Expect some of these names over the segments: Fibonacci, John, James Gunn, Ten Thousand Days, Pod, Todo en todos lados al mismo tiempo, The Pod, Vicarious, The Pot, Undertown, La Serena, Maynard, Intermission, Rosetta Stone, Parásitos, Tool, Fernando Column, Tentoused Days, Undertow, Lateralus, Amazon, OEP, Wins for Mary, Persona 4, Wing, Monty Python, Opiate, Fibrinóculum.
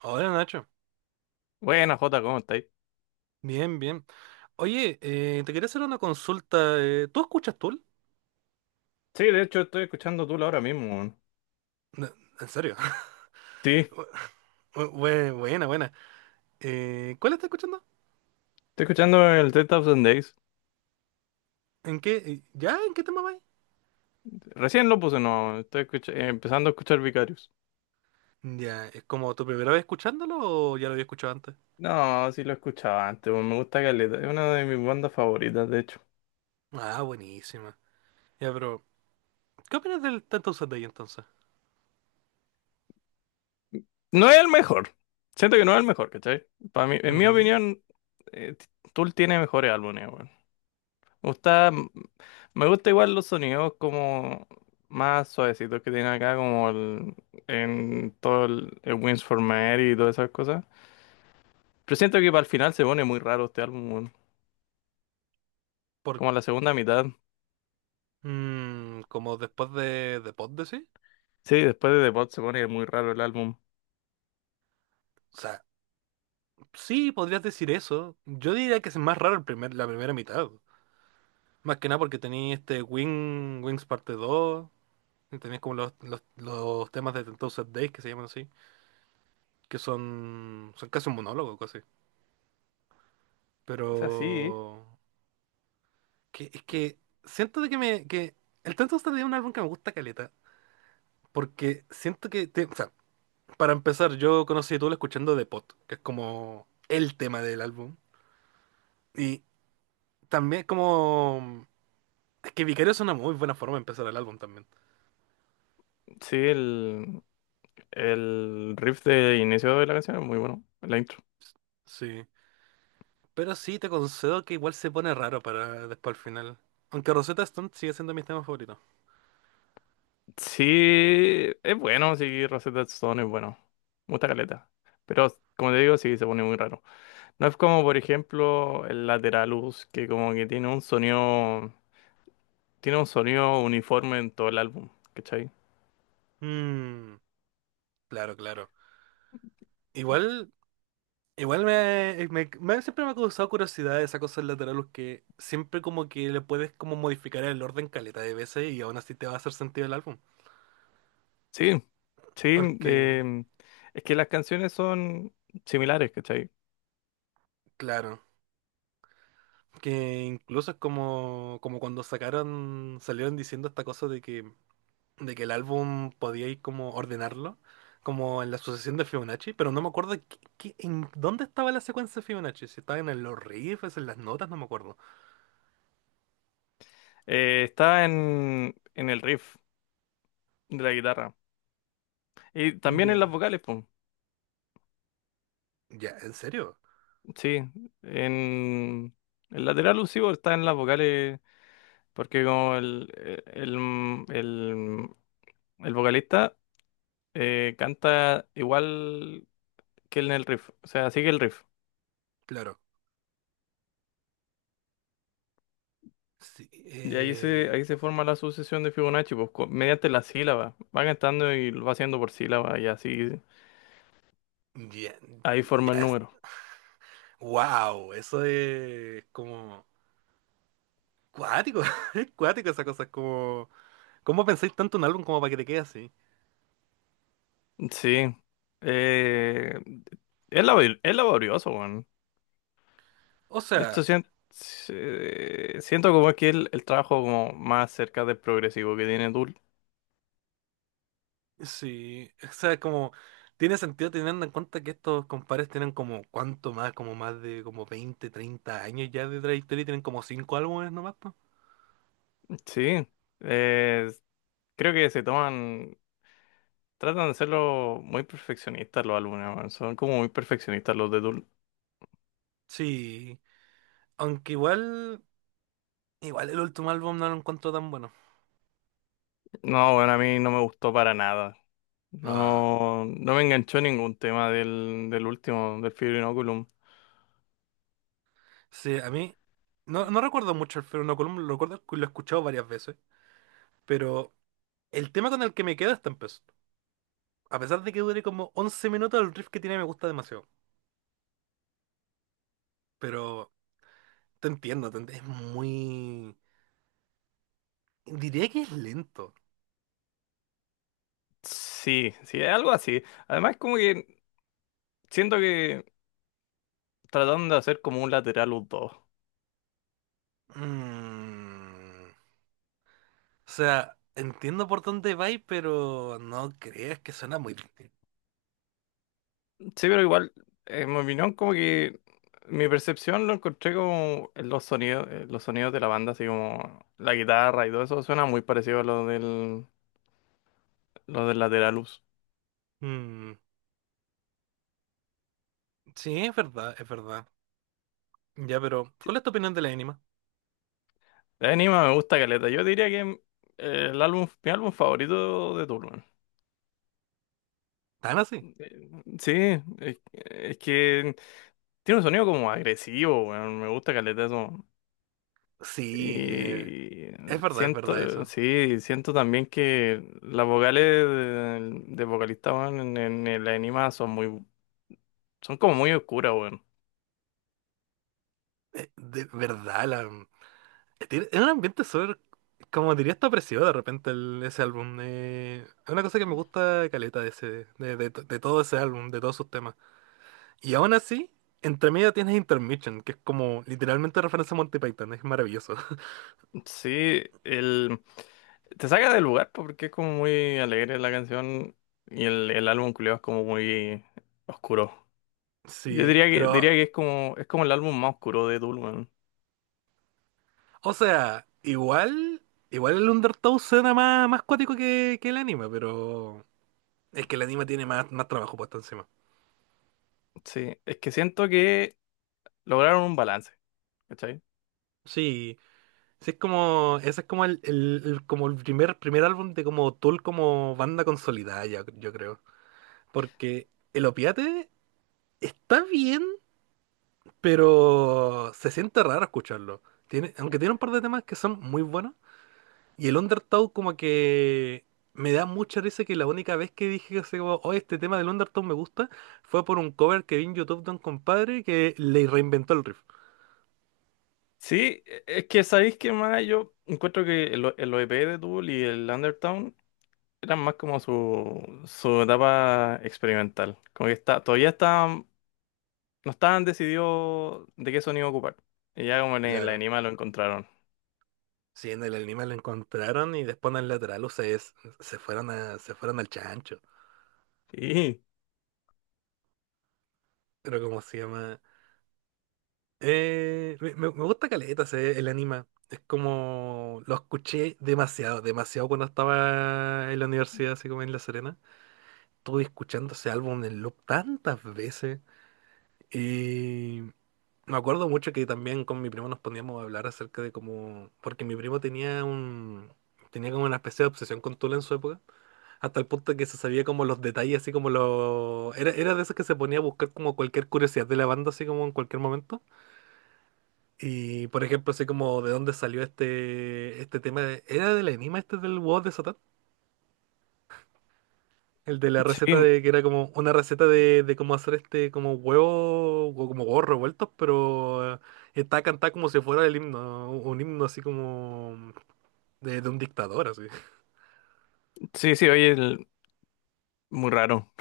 Hola Nacho, Buena, Jota, ¿cómo estáis? bien, bien. Oye, te quería hacer una consulta. ¿Tú escuchas Tool? Sí, de hecho estoy escuchando Tool ahora mismo, weón. No. ¿En serio? Sí, estoy Buena, buena. ¿Cuál estás escuchando? escuchando el 3000 Days. ¿En qué? ¿Ya? ¿En qué tema vais? Recién lo puse, no, estoy empezando a escuchar Vicarious. Ya, ¿es como tu primera vez escuchándolo o ya lo había escuchado antes? No, sí lo escuchaba antes, weón, me gusta Caleta, es una de mis bandas favoritas, de hecho. Ah, buenísima. Ya, pero ¿qué opinas del Tanto Sunday entonces? No es el mejor, siento que no es el mejor, ¿cachai? Para mí, en mi Mm. opinión, eh, T- Tool tiene mejores álbumes, weón. Me gusta, me gusta igual los sonidos como más suavecitos que tiene acá, en todo el Wins for Mary y todas esas cosas. Pero siento que para el final se pone muy raro este álbum, weón. ¿Por, Como la segunda mitad. mm, como después de Pod, decís? Sí, después de The Pod se pone muy raro el álbum. O sea, sí, podrías decir eso. Yo diría que es más raro la primera mitad. Más que nada porque tenéis este Wings parte 2 y tenéis como los temas de Tentoused Days que se llaman así, que son, son casi un monólogo, casi. Pero O sea, sí. que, es que siento de que me que el Tentoused Days es un álbum que me gusta caleta, porque siento que o sea, para empezar, yo conocí a Tool escuchando The Pot, que es como el tema del álbum. Y también como es que Vicario es una muy buena forma de empezar el álbum también. Sí, el riff de inicio de la canción es muy bueno, la intro. Sí. Pero sí, te concedo que igual se pone raro para después al final. Aunque Rosetta Stone sigue siendo mi tema favorito. Sí, es bueno, sí, Rosetta Stone es bueno. Me gusta caleta. Pero, como te digo, sí, se pone muy raro. No es como, por ejemplo, el Lateralus, que como que tiene un sonido uniforme en todo el álbum, ¿cachai? Mmm, claro, claro. Igual, igual siempre me ha causado curiosidad esa cosa del lateral, que siempre como que le puedes como modificar el orden caleta de veces y aún así te va a hacer sentido el álbum. Sí, sí, Porque, es que las canciones son similares, ¿cachai? claro, que incluso es como, como cuando salieron diciendo esta cosa de que el álbum podía ir como ordenarlo, como en la sucesión de Fibonacci, pero no me acuerdo en dónde estaba la secuencia de Fibonacci, si estaba en los riffs, en las notas, no me acuerdo. Está en el riff de la guitarra y también en las Ya, vocales, pues, ya, ¿en serio? sí, en el lateral occipital está en las vocales porque como el, el, el vocalista canta igual que en el riff, o sea, sigue el riff. Claro. Sí, Y ahí se forma la sucesión de Fibonacci, pues, mediante la sílaba. Va cantando y lo va haciendo por sílaba y así. ya, Ahí forma ya el es. número. Wow, eso es como cuático, es cuático esa cosa, es como ¿cómo pensáis tanto en un álbum como para que te quede así? Sí. Eh, es laborioso, weón. O De hecho, sea, siento como que el trabajo como más cerca del progresivo que tiene Tool. sí, o sea, como tiene sentido teniendo en cuenta que estos compadres tienen como cuánto más, como más de como 20, 30 años ya de trayectoria y tienen como 5 álbumes nomás, po. Sí. Eh, creo que tratan de serlo muy perfeccionistas los alumnos, weón. Son como muy perfeccionistas los de Tool. Sí, aunque igual, igual el último álbum no lo encuentro tan bueno. No, bueno, a mí no me gustó para nada. Ah, No, no me enganchó ningún tema del último, del Fibrinóculum. sí, a mí no, no recuerdo mucho el Fernando Column, lo recuerdo que lo he escuchado varias veces, pero el tema con el que me quedo está empezó. A pesar de que dure como 11 minutos, el riff que tiene me gusta demasiado, pero te entiendo, es muy... Diría que es lento. Sí, sí, es algo así. Además, como que siento que trataron de hacer como un lateral los dos. Mm, o sea, entiendo por dónde vais, pero no creas que suena muy... bien. Sí, pero igual, en mi opinión, como que mi percepción lo encontré como en los sonidos de la banda, así como la guitarra y todo eso, suena muy parecido a lo del Lateralus. Mm, sí, es verdad, es verdad. Ya, pero ¿cuál es tu opinión de la anima? El anima me gusta caleta. Yo diría que mi álbum favorito de Tool, weón. ¿Tan así? Eh, Sí, es que tiene un sonido como agresivo, weón. Me gusta caleta eso. Sí, Y es verdad siento, eso. sí, siento también que las vocales de vocalista, weón, en el anime son como muy oscuras, weón. De verdad, la... mm, es un ambiente súper, como diría, está opresivo de repente ese álbum. Es una cosa que me gusta caleta de ese, de todo ese álbum, de todos sus temas. Y aún así, entre medio tienes Intermission, que es como literalmente referencia a Monty Python, es maravilloso. Sí, te saca del lugar po, porque es como muy alegre la canción y el álbum culiao es como muy oscuro. Sí, Diría pero, que es como el álbum más oscuro de Tool, weón. o sea, igual, igual el Undertow suena más cuático que el anime, pero es que el anime tiene más trabajo puesto encima. Sí, es que siento que lograron un balance, ¿cachai? Sí, sí es como, ese es como como el primer álbum de como Tool como banda consolidada, yo creo. Porque el Opiate está bien, pero se siente raro escucharlo. Tiene, aunque tiene un par de temas que son muy buenos. Y el Undertow como que me da mucha risa que la única vez que dije así como, oh, este tema del Undertow me gusta, fue por un cover que vi en YouTube de un compadre que le reinventó el riff. Sí, es que sabéis que más yo encuentro que el OEP de Tool y el Undertown eran más como su etapa experimental. Como que está, todavía estaban, no estaban decididos de qué sonido ocupar. Y ya como en la Claro. anima lo encontraron. Sí, en el anime lo encontraron y después en el lateral, o sea, se fueron a, se fueron al chancho. Sí, Pero ¿cómo se llama? Me gusta caleta el anime. Es como lo escuché demasiado, demasiado cuando estaba en la universidad, así como en La Serena. Estuve escuchando ese álbum en loop tantas veces. Y me acuerdo mucho que también con mi primo nos poníamos a hablar acerca de cómo. Porque mi primo tenía un. Tenía como una especie de obsesión con Tula en su época. Hasta el punto que se sabía como los detalles, así como los. Era, era de esos que se ponía a buscar como cualquier curiosidad de la banda, así como en cualquier momento. Y por ejemplo, sé como de dónde salió este tema. ¿Era del enigma este del huevo de Satán? El de la receta sí, de que era como una receta de cómo hacer este como huevo o como huevos revueltos, pero está cantada como si fuera el himno, un himno así como de un dictador, así. sí, sí, oye, muy raro.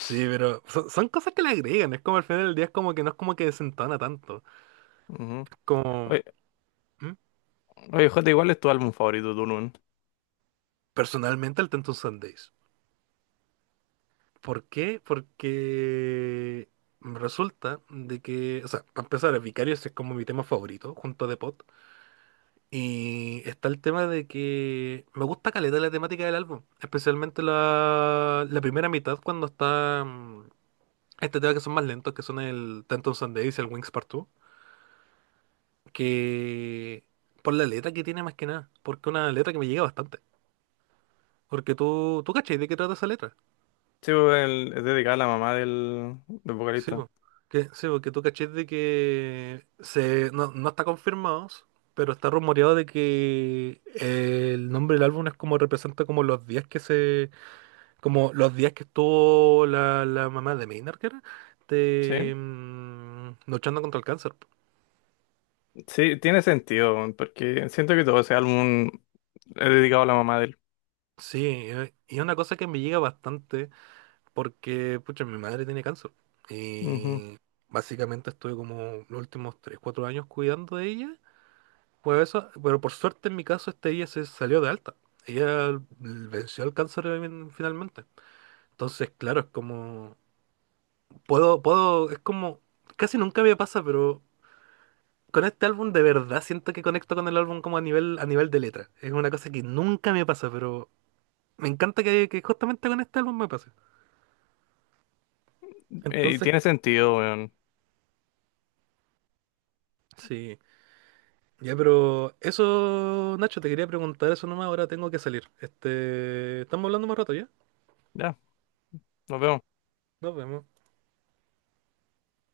Sí, pero son, son cosas que le agregan, es como al final del día es como que no es como que desentona tanto. Ujú. Como, ¿Oye, ¿mm? oye, Jota, igual es tu álbum favorito, Tool, weón? Personalmente el Tentu Sundays. ¿Por qué? Porque resulta de que, o sea, para empezar, el Vicarious es como mi tema favorito, junto a The Pot. Y está el tema de que me gusta caleta la temática del álbum, especialmente la primera mitad cuando está mm, este tema que son más lentos, que son el Ten Thousand Days y el Wings Part 2, que por la letra que tiene más que nada, porque es una letra que me llega bastante. Porque tú cachai de qué trata esa letra. Sí, pues, es dedicado a la mamá del Sí, vocalista. po. Que, sí, porque tú cachés no, no está confirmado, pero está rumoreado de que el nombre del álbum es como representa como los días que se, como los días que estuvo la mamá de Maynard, que era, de, Sí, mm, luchando contra el cáncer, po. sí, tiene sentido, weón, porque siento que todo ese álbum he dedicado a la mamá de él. Sí, y es una cosa que me llega bastante porque, pucha, mi madre tiene cáncer. Ujú. Y básicamente estuve como los últimos 3, 4 años cuidando de ella. Pues eso, pero por suerte en mi caso este día se salió de alta. Ella venció el cáncer finalmente. Entonces, claro, es como puedo, puedo, es como casi nunca me pasa, pero con este álbum de verdad siento que conecto con el álbum como a nivel de letra. Es una cosa que nunca me pasa, pero me encanta que justamente con este álbum me pase. Y Entonces, tiene sentido, weón. sí. Ya, pero eso, Nacho, te quería preguntar eso nomás, ahora tengo que salir. Este, estamos hablando más rato, ¿ya? Ya, nos vemos. Nos vemos.